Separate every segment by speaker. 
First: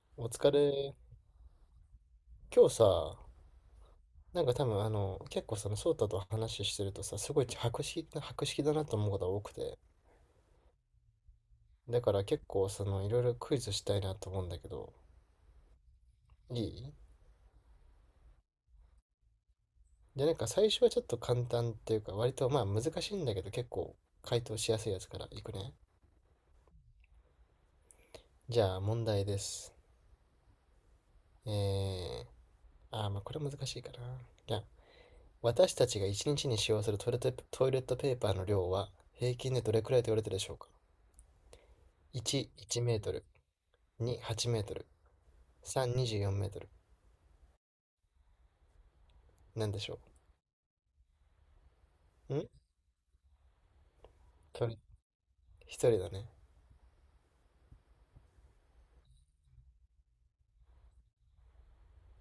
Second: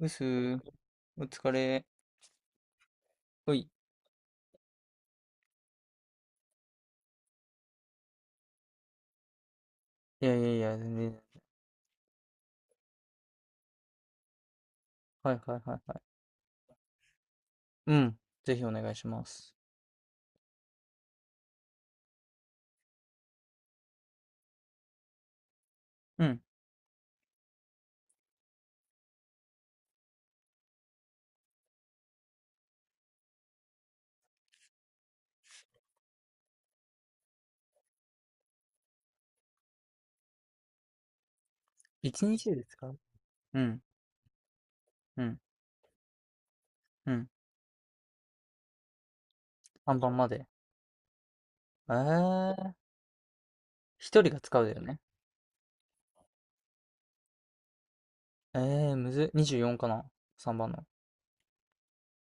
Speaker 1: うす
Speaker 2: お疲
Speaker 1: ー、
Speaker 2: れ。
Speaker 1: お疲れ。
Speaker 2: 今日さ、
Speaker 1: おい。
Speaker 2: なんか多分あの、結構その翔太と話してるとさ、すごい博識だなと思うことが多くて。
Speaker 1: いやいやいや、全然。
Speaker 2: だから結構その、いろいろクイズしたいなと思うんだけど、
Speaker 1: はいはいはいはい。
Speaker 2: いい
Speaker 1: うん。ぜひお願いします。
Speaker 2: じゃなんか最初はちょっと簡単っていうか、割とまあ難しいんだけど、結構回答しやすいやつからいくね。
Speaker 1: うん。
Speaker 2: じゃあ問題です。えー、まあこれ難しいかな。じゃあ、私たちが一日にちに使用するトイレットペーパーの量は、平均でどれくらいと言われてるでしょうか？
Speaker 1: 一
Speaker 2: 1、
Speaker 1: 日で
Speaker 2: 1
Speaker 1: 使
Speaker 2: メ
Speaker 1: う。
Speaker 2: ートル。
Speaker 1: うん。
Speaker 2: 2、8メートル。
Speaker 1: うん。
Speaker 2: 3、24メートル。
Speaker 1: うん。
Speaker 2: なんでし
Speaker 1: さん
Speaker 2: ょ
Speaker 1: ば番まで。え
Speaker 2: うん、
Speaker 1: ー。一人が使うだ
Speaker 2: 鳥。
Speaker 1: よね。
Speaker 2: 一人だね。
Speaker 1: えむずっ。24かな？ 3 番の。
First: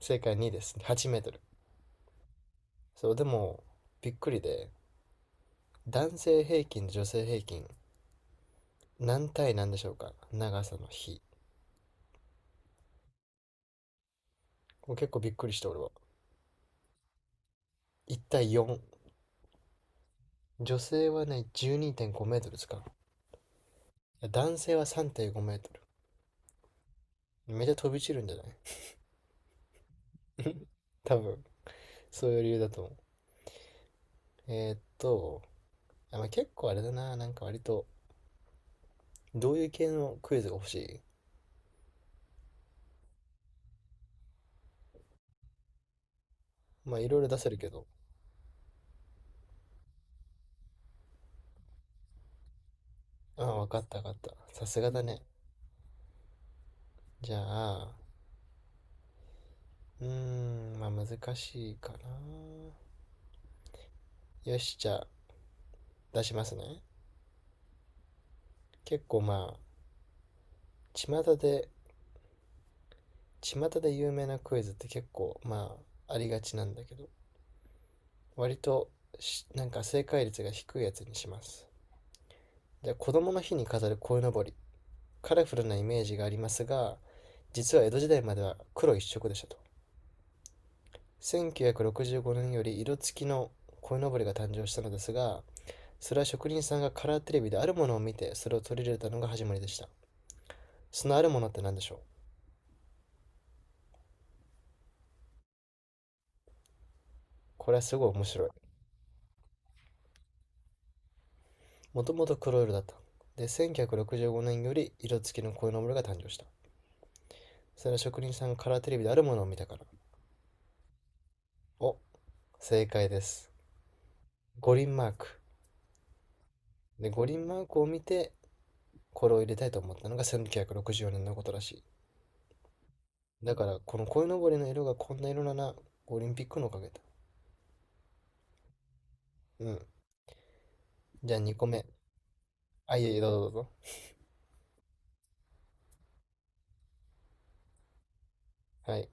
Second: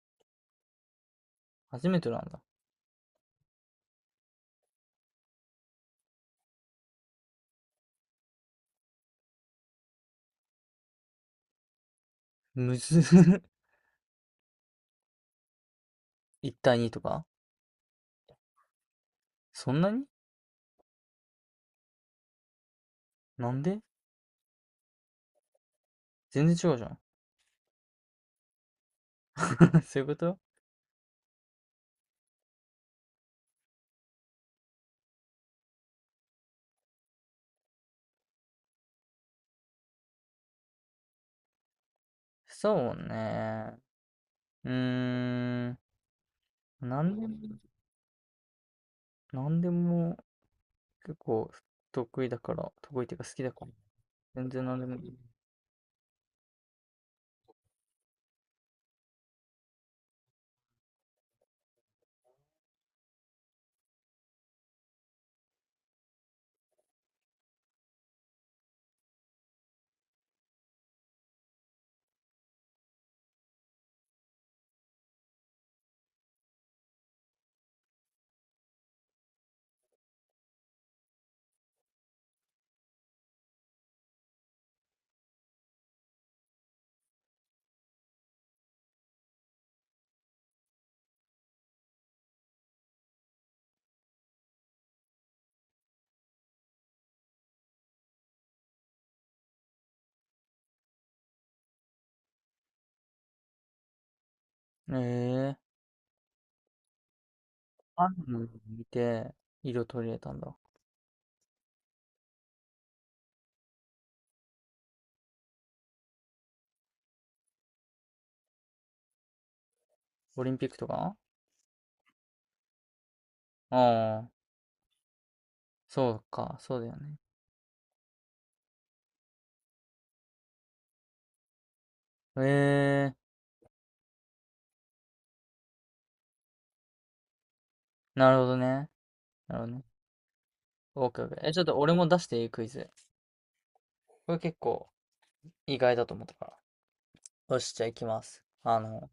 Speaker 2: 正解2です。8メートル。
Speaker 1: 初めてなんだ。
Speaker 2: そう、でも、びっくりで、男性平均、女性平均、何対何でしょうか、長さの比。
Speaker 1: むずっ。
Speaker 2: これ結構びっくりして、俺は。
Speaker 1: 1対2とか。
Speaker 2: 1対4。
Speaker 1: そんなに。
Speaker 2: 女性はね、12.5メートルですか。
Speaker 1: なんで。
Speaker 2: いや男性は3.5メートル。
Speaker 1: 全然違うじゃん。
Speaker 2: めっちゃ飛び散るんじゃない？
Speaker 1: そういうこと。
Speaker 2: 多分、そういう理由だと思う。えーっと、あ、まあ、結構あれだな。なんか割と、どういう系のクイズが欲しい？
Speaker 1: そうね。うーん。
Speaker 2: まあ、
Speaker 1: な
Speaker 2: い
Speaker 1: ん
Speaker 2: ろい
Speaker 1: で
Speaker 2: ろ
Speaker 1: も、
Speaker 2: 出せるけど、
Speaker 1: なんでも結構得意だから、得意っていうか好
Speaker 2: あ
Speaker 1: きだ
Speaker 2: あ、
Speaker 1: か
Speaker 2: わ
Speaker 1: ら。
Speaker 2: かったわかった。
Speaker 1: 全然
Speaker 2: さ
Speaker 1: 何
Speaker 2: す
Speaker 1: で
Speaker 2: が
Speaker 1: も
Speaker 2: だ
Speaker 1: いい。
Speaker 2: ね。じゃあ、うーん、まあ難しいかな。よし、じゃあ出しますね。結構まあ、巷で、巷で有名なクイズって結構まあ、ありがちなんだけど、割となんか正解率が低いやつにします。じゃあ、子供の日に飾る鯉のぼり。カラフルなイメージがありますが、実は江戸時代までは黒一色でしたと。1965年より色付きの鯉のぼりが誕生したのですが、それは職人さんがカラーテレビであるものを見て、それを取り入れたのが始まりでした。そのあるものって何でしょう？
Speaker 1: ええー、
Speaker 2: これはすご
Speaker 1: あ
Speaker 2: い面
Speaker 1: るの
Speaker 2: 白い。
Speaker 1: 見て、色取り入れたんだ。
Speaker 2: もともと黒色だった。で、1965年より色付きのこういうのものが誕生した。それは職人さんがカラーテレビであるものを見たから。
Speaker 1: オリンピックとか。
Speaker 2: お、正解です。
Speaker 1: ああ、
Speaker 2: 五輪マーク。
Speaker 1: そうか、そうだよ
Speaker 2: で、
Speaker 1: ね。
Speaker 2: 五輪マークを見て、これを入れたいと思ったのが1964年のことらし
Speaker 1: ええー。
Speaker 2: い。だから、この鯉のぼりの色がこんな色なら、オリンピックのおかげだ。
Speaker 1: なるほどね。なる
Speaker 2: う
Speaker 1: ほど
Speaker 2: ん。
Speaker 1: ね。オッケーオ
Speaker 2: じ
Speaker 1: ッケ
Speaker 2: ゃあ
Speaker 1: ー。え、
Speaker 2: 2
Speaker 1: ちょっ
Speaker 2: 個
Speaker 1: と
Speaker 2: 目。
Speaker 1: 俺も出していいクイズ。
Speaker 2: あ、いえいえ、どうぞどうぞ。
Speaker 1: これ結構意外だと思ったから。よし、じゃあ行きます。
Speaker 2: はい。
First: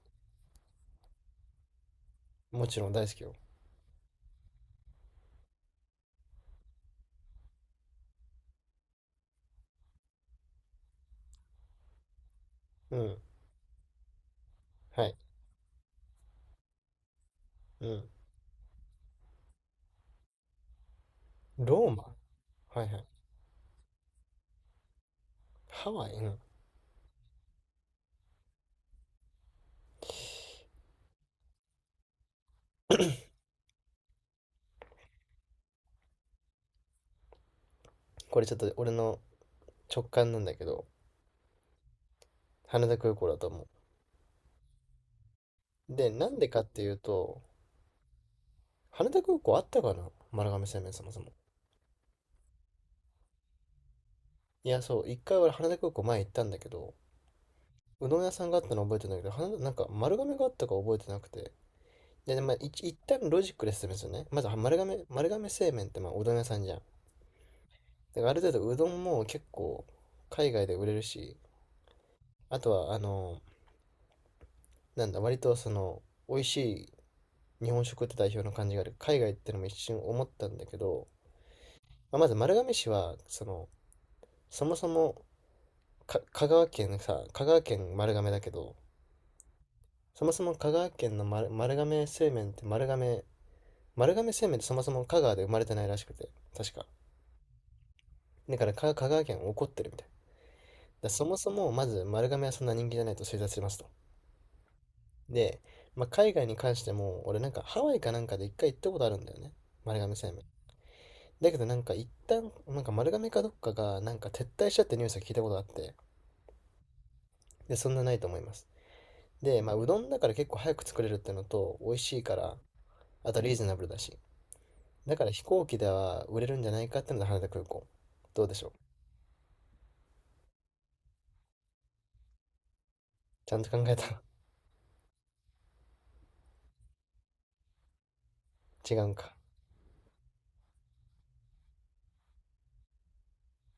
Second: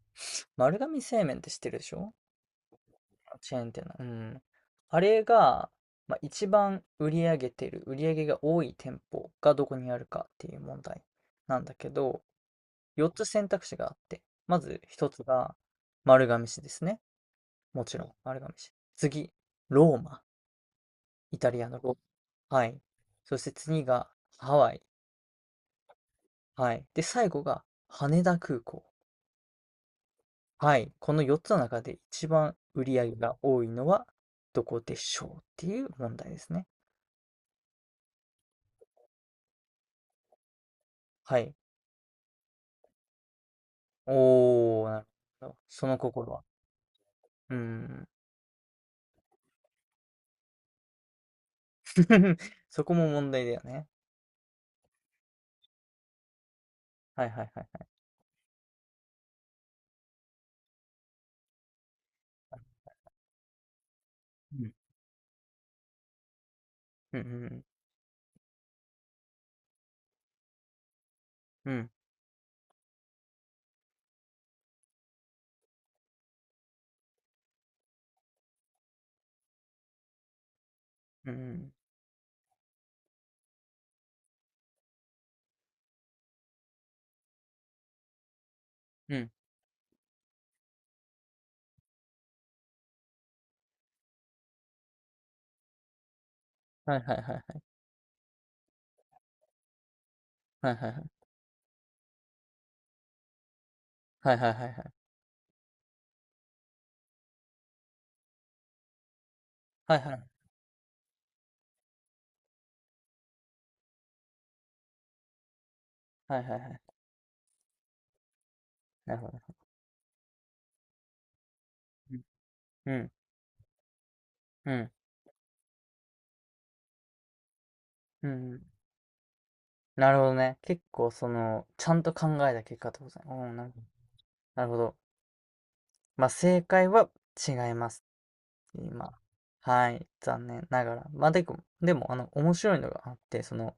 Speaker 1: 丸亀製麺って知ってるでしょ？
Speaker 2: もちろん大好きよ。
Speaker 1: チェーン店の。うん。あれが、まあ、一番売り上げてる、売り上げが多い店舗がどこにあるかっていう問題なんだけど、
Speaker 2: う
Speaker 1: 4
Speaker 2: ん。
Speaker 1: つ選択肢があって、まず
Speaker 2: は
Speaker 1: 1
Speaker 2: い。
Speaker 1: つが丸亀市ですね。も
Speaker 2: う
Speaker 1: ちろ
Speaker 2: ん。
Speaker 1: ん丸亀市。次、ローマ。イタリアの
Speaker 2: ロ
Speaker 1: ロー
Speaker 2: ーマ、
Speaker 1: マ。はい。
Speaker 2: はいはい。
Speaker 1: そして次がハワイ。
Speaker 2: ハワイ、うん。
Speaker 1: はい。で、最後が羽田空港。はい。この4つの中で一番売り上げが多いのはどこでしょうっていう問題ですね。
Speaker 2: これちょっと俺の直感なんだけど、
Speaker 1: はい。
Speaker 2: 羽田空港だと思
Speaker 1: おー、なるほど。そ
Speaker 2: う。
Speaker 1: の
Speaker 2: で、な
Speaker 1: 心
Speaker 2: ん
Speaker 1: は。
Speaker 2: でかっていうと、
Speaker 1: うーん。
Speaker 2: 羽田空港あったかな、丸亀製麺そもそも。
Speaker 1: そこも問題だよね。
Speaker 2: いや、そう、一回俺羽田空港前行ったんだけど、
Speaker 1: はいはいはいは
Speaker 2: うどん屋さんがあったの覚えてるんだけど、羽田、なんか丸亀があったか覚えてなくて。で、まあ、一旦ロジックで説明するね。まずは
Speaker 1: い。うん。
Speaker 2: 丸亀製麺ってまあうどん屋さんじゃん。だ
Speaker 1: うんうん
Speaker 2: からある程度うどんも結構海外で売れるし、
Speaker 1: うん。
Speaker 2: あとはあの、なんだ、割とその、美味しい日本食って代表の感じがある。海外ってのも一瞬思ったんだけど、
Speaker 1: うん。うんうん。
Speaker 2: まあ、まず丸亀市は、その、そもそも香川県さ、香川県丸亀だけど、
Speaker 1: うん。
Speaker 2: そもそも香川県の丸亀製麺ってそもそも香川で生まれてないらしくて、確か。
Speaker 1: はいはいはいはい。
Speaker 2: だから香川県怒ってるみたい。
Speaker 1: はいはいは
Speaker 2: だそもそもまず丸亀はそんな人気じゃないと推察しますと。
Speaker 1: いはい。
Speaker 2: で、まあ、海外に関しても、俺なんかハワイかなんかで一回行ったことあるんだよね。
Speaker 1: はい
Speaker 2: 丸
Speaker 1: はい
Speaker 2: 亀
Speaker 1: はい。
Speaker 2: 製麺。だけどなんか一旦、なんか丸亀かどっかが、なんか撤退しちゃってニュースを聞いたことがあって、
Speaker 1: はいはいはい。
Speaker 2: で、そんなないと思います。
Speaker 1: なるほど。
Speaker 2: で、まあ、うどんだから結構早く作れるってのと、美味
Speaker 1: う
Speaker 2: し
Speaker 1: ん。
Speaker 2: いから、
Speaker 1: うん。
Speaker 2: あとリーズナブルだし。
Speaker 1: うん。
Speaker 2: だから飛行機では売れるんじゃないかってので羽田空港。
Speaker 1: う
Speaker 2: どうで
Speaker 1: ん。
Speaker 2: しょう？
Speaker 1: なるほどね。結構その、ちゃんと考えた結果ってことですね。う
Speaker 2: ち
Speaker 1: ん、
Speaker 2: ゃん
Speaker 1: なる
Speaker 2: と
Speaker 1: ほ
Speaker 2: 考
Speaker 1: ど。
Speaker 2: えた。
Speaker 1: なるほど。まあ正解は違います。
Speaker 2: 違う
Speaker 1: 今。
Speaker 2: んか。
Speaker 1: はい。残念ながら。まあでも、でも、面白いのがあって、その、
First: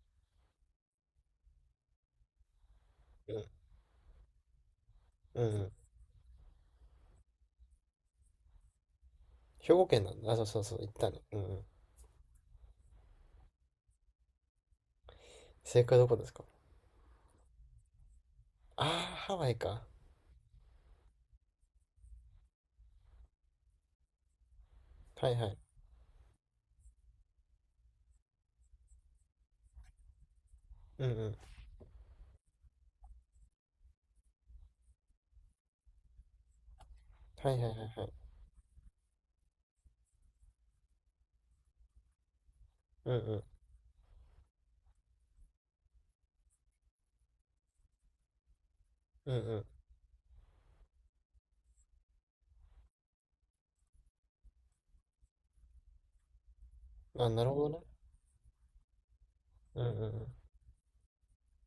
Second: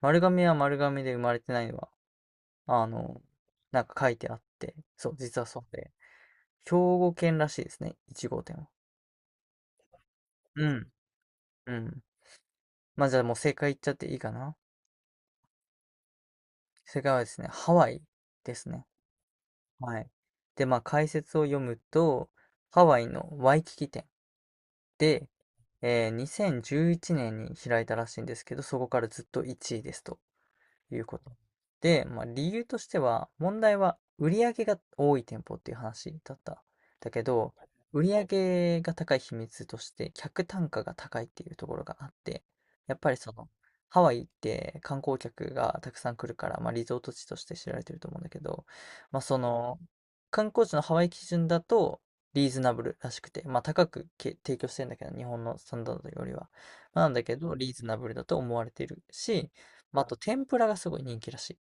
Speaker 1: 丸亀は丸亀で生まれてないのは、あの、
Speaker 2: うん。
Speaker 1: なんか書いてあって、そう、実
Speaker 2: うん
Speaker 1: は
Speaker 2: う
Speaker 1: そ
Speaker 2: ん。
Speaker 1: うで、兵庫県らしいですね。一号店は。
Speaker 2: 兵庫県なんだ。あ、そうそう
Speaker 1: う
Speaker 2: そう。
Speaker 1: ん。
Speaker 2: 行ったね。うんうん。
Speaker 1: うん。まあ、じゃあもう正解言っちゃっていいかな。
Speaker 2: 正解はどこですか？
Speaker 1: 正解はですね、ハワイです
Speaker 2: あ
Speaker 1: ね。
Speaker 2: あー、ハワイか。
Speaker 1: はい。で、まあ解説を読むと、ハワイのワイキキ店で、
Speaker 2: はいはい。
Speaker 1: 2011年に開いたらしいんですけど、そこからずっと1位ですと。い
Speaker 2: う
Speaker 1: う
Speaker 2: んう
Speaker 1: こと。
Speaker 2: ん。
Speaker 1: で、まあ、理由としては、問題は売上が多い店舗っていう話だった。だけ
Speaker 2: はい
Speaker 1: ど、
Speaker 2: はいはい
Speaker 1: 売
Speaker 2: は
Speaker 1: り
Speaker 2: い。
Speaker 1: 上上が高い秘密として、客単価が高いっていうところがあって、やっぱ
Speaker 2: うん
Speaker 1: り
Speaker 2: う
Speaker 1: そ
Speaker 2: ん。
Speaker 1: の、ハワイって観光客がたくさん来るから、まあ、リゾート地として知られてると思うんだけど、まあ、
Speaker 2: うん
Speaker 1: そ
Speaker 2: う
Speaker 1: の、観光地のハワイ基準だと、リーズナブルらしくて、まあ、高く提供してんだけど、日本のスタンダードよりは。まあなん
Speaker 2: ん。
Speaker 1: だ
Speaker 2: あ、
Speaker 1: け
Speaker 2: なる
Speaker 1: ど、
Speaker 2: ほど
Speaker 1: リーズ
Speaker 2: ね。
Speaker 1: ナブルだと思われているし、
Speaker 2: うんう
Speaker 1: ま
Speaker 2: ん
Speaker 1: あ、あ
Speaker 2: う
Speaker 1: と
Speaker 2: ん。
Speaker 1: 天ぷらがすごい人気らしい。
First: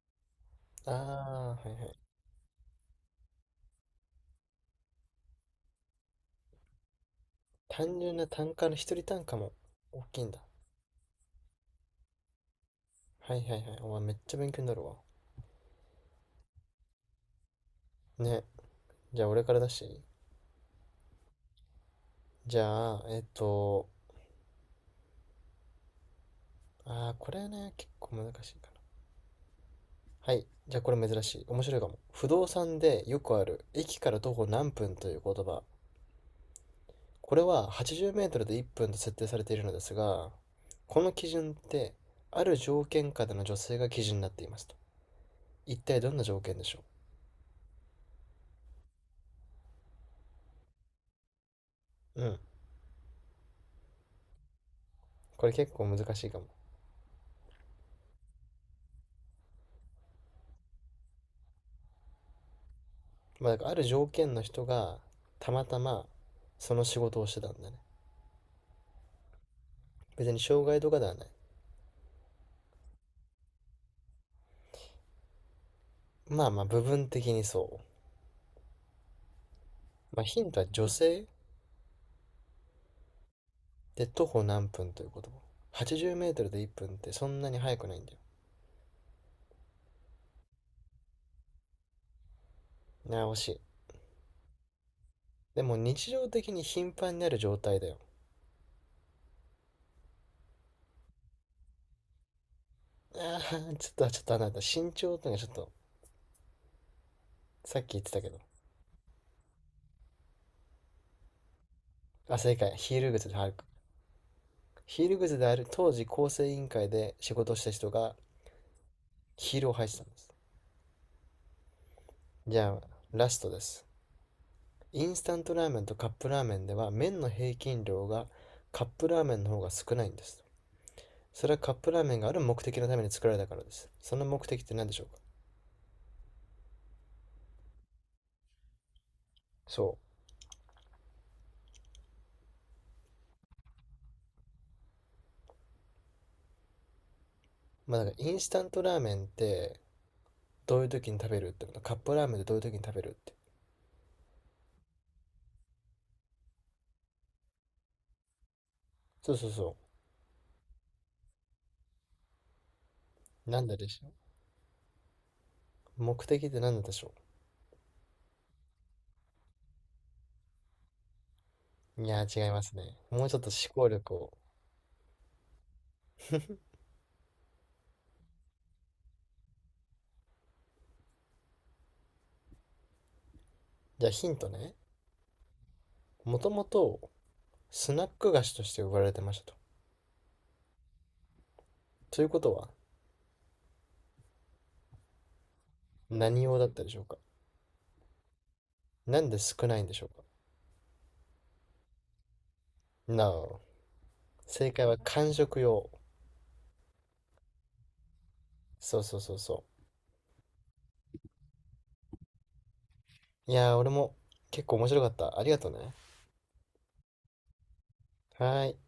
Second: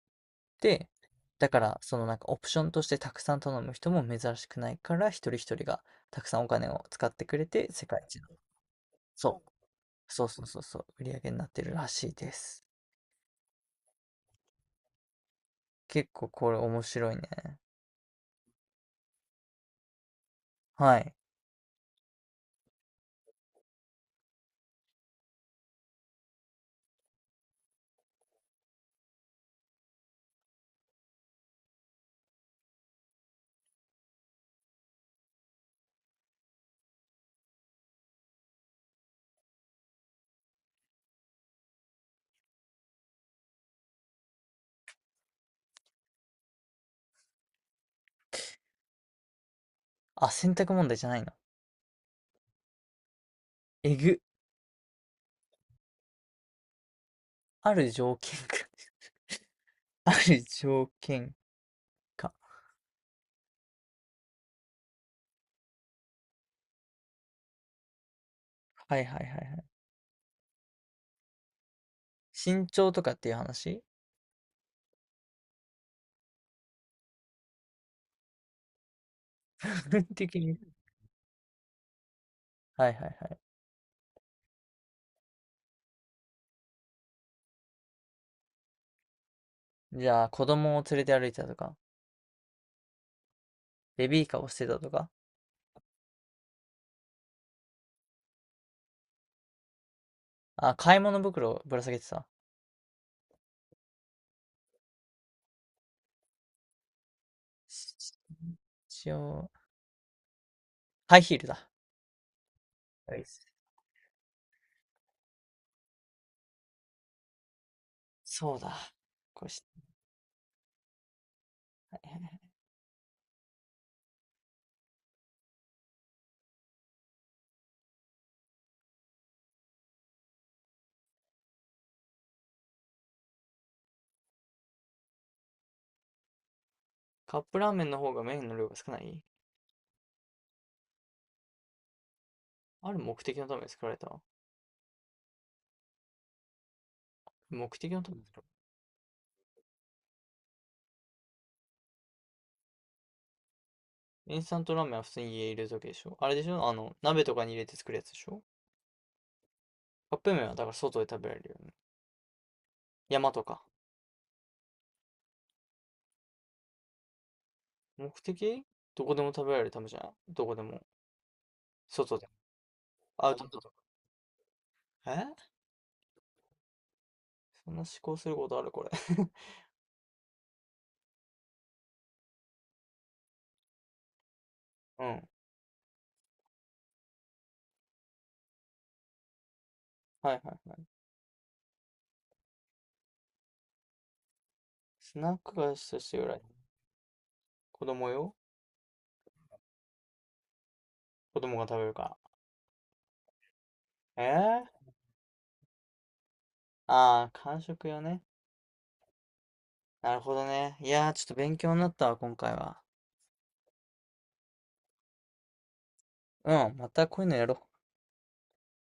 Speaker 1: で、
Speaker 2: あ
Speaker 1: だか
Speaker 2: あ、はい
Speaker 1: ら
Speaker 2: は
Speaker 1: そ
Speaker 2: い。
Speaker 1: のなんかオプションとしてたくさん頼む人も珍しくないから一人一人がたくさんお金を使ってくれて世
Speaker 2: 単
Speaker 1: 界一
Speaker 2: 純な
Speaker 1: の、
Speaker 2: 単価の、一人単価
Speaker 1: そう、
Speaker 2: も大きいんだ。
Speaker 1: そう、売り上げになってるらしいです。
Speaker 2: はいはいはい。お前めっちゃ勉強になるわ。
Speaker 1: 結構これ面白いね。
Speaker 2: ね。じゃあ俺から出していい？
Speaker 1: はい。
Speaker 2: じゃあ、あーこれね、結構難しいかな。はい。じゃあこれ珍しい。面白いかも。不動産でよくある、駅から徒歩何分という言葉。これは80メートルで1分と設定されているのですが、この基準って、ある条件下での女性が基準になっていますと。一体どんな条件でしょ
Speaker 1: あ、選択問題じゃないの。
Speaker 2: う？うん。
Speaker 1: えぐ。
Speaker 2: これ結構難しいかも。
Speaker 1: ある条件か。 ある条件か。
Speaker 2: まあ、だからある条件の人がたまたまその仕事をしてたんだね。
Speaker 1: はいはいはいはい。
Speaker 2: 別に障害とかではない。
Speaker 1: 身長とかっていう話。
Speaker 2: まあまあ部分的にそう。
Speaker 1: 部分
Speaker 2: まあ
Speaker 1: 的
Speaker 2: ヒン
Speaker 1: に。
Speaker 2: トは女性
Speaker 1: はいはいは
Speaker 2: で徒歩何分ということ。80メートルで1分ってそんなに速くないんだよ。
Speaker 1: い。じゃあ、子供を連れて歩いたとか、
Speaker 2: なあ、惜しい。
Speaker 1: ベビーカーをしてたとか、
Speaker 2: でも日常的に頻繁になる状態だよ。
Speaker 1: あ、買い物袋をぶら下げてた。
Speaker 2: ああ、ちょっとあなた、身長ってのがちょっと、さっき言ってたけど。
Speaker 1: 一応、ハイヒールだ。
Speaker 2: あ、正解。ヒール
Speaker 1: はい。
Speaker 2: 靴で歩く。ヒール靴である当時構成委員会で仕事をした人が
Speaker 1: そうだ。これ
Speaker 2: ヒー
Speaker 1: 知
Speaker 2: ルを履いてたんです。
Speaker 1: らない。
Speaker 2: じゃあ、ラストです。インスタントラーメンとカップラーメンでは麺の平均量がカップラーメンの方が少ないんです。それはカップラーメンがある目的のために作られたからです。その目的って何でしょうか？
Speaker 1: カップラーメンの方が麺の量が少ない。
Speaker 2: そ
Speaker 1: ある目的のために作られた。目的
Speaker 2: う。ま
Speaker 1: の
Speaker 2: あ
Speaker 1: た
Speaker 2: だか
Speaker 1: めに
Speaker 2: らイン
Speaker 1: 作ら
Speaker 2: スタントラーメンってどういう時に食べるってこと、カップラーメンってどういう時に食べるって。
Speaker 1: れた。インスタントラーメンは普通に家に入れるだけでしょ。あれでしょあの、鍋とかに入れて作るやつでしょ？
Speaker 2: そうそうそ
Speaker 1: カップ麺はだから外で食べられるよね。山と
Speaker 2: う。な
Speaker 1: か。
Speaker 2: んででしょう？目的って何なんでしょ
Speaker 1: 目的。どこでも食べられるためじゃん。どこでも。
Speaker 2: う？い
Speaker 1: 外
Speaker 2: や
Speaker 1: でも。
Speaker 2: ー違いますね。もう
Speaker 1: ア
Speaker 2: ち
Speaker 1: ウ
Speaker 2: ょっ
Speaker 1: ト
Speaker 2: と
Speaker 1: ド
Speaker 2: 思考力を。
Speaker 1: ア。え、そんな思考することあるこれ。
Speaker 2: じゃあヒントね。
Speaker 1: うん。
Speaker 2: もともとスナック菓子として売られてましたと。
Speaker 1: はいはいはい。
Speaker 2: ということは
Speaker 1: スナック菓子として売ら
Speaker 2: 何
Speaker 1: れ。
Speaker 2: 用だったでしょうか？
Speaker 1: 子供よ。
Speaker 2: なんで少ないんでしょうか？
Speaker 1: 子供が食べるか
Speaker 2: No。
Speaker 1: ら。え
Speaker 2: 正
Speaker 1: ー、
Speaker 2: 解は間食用。
Speaker 1: ああ、間食よね。
Speaker 2: そうそうそうそ
Speaker 1: なるほどね。いやー、ちょっと勉強になったわ、今回は。
Speaker 2: う。いやー、俺も結構面白かった。ありがとね。
Speaker 1: うん、またこういうのやろう。
Speaker 2: はーい。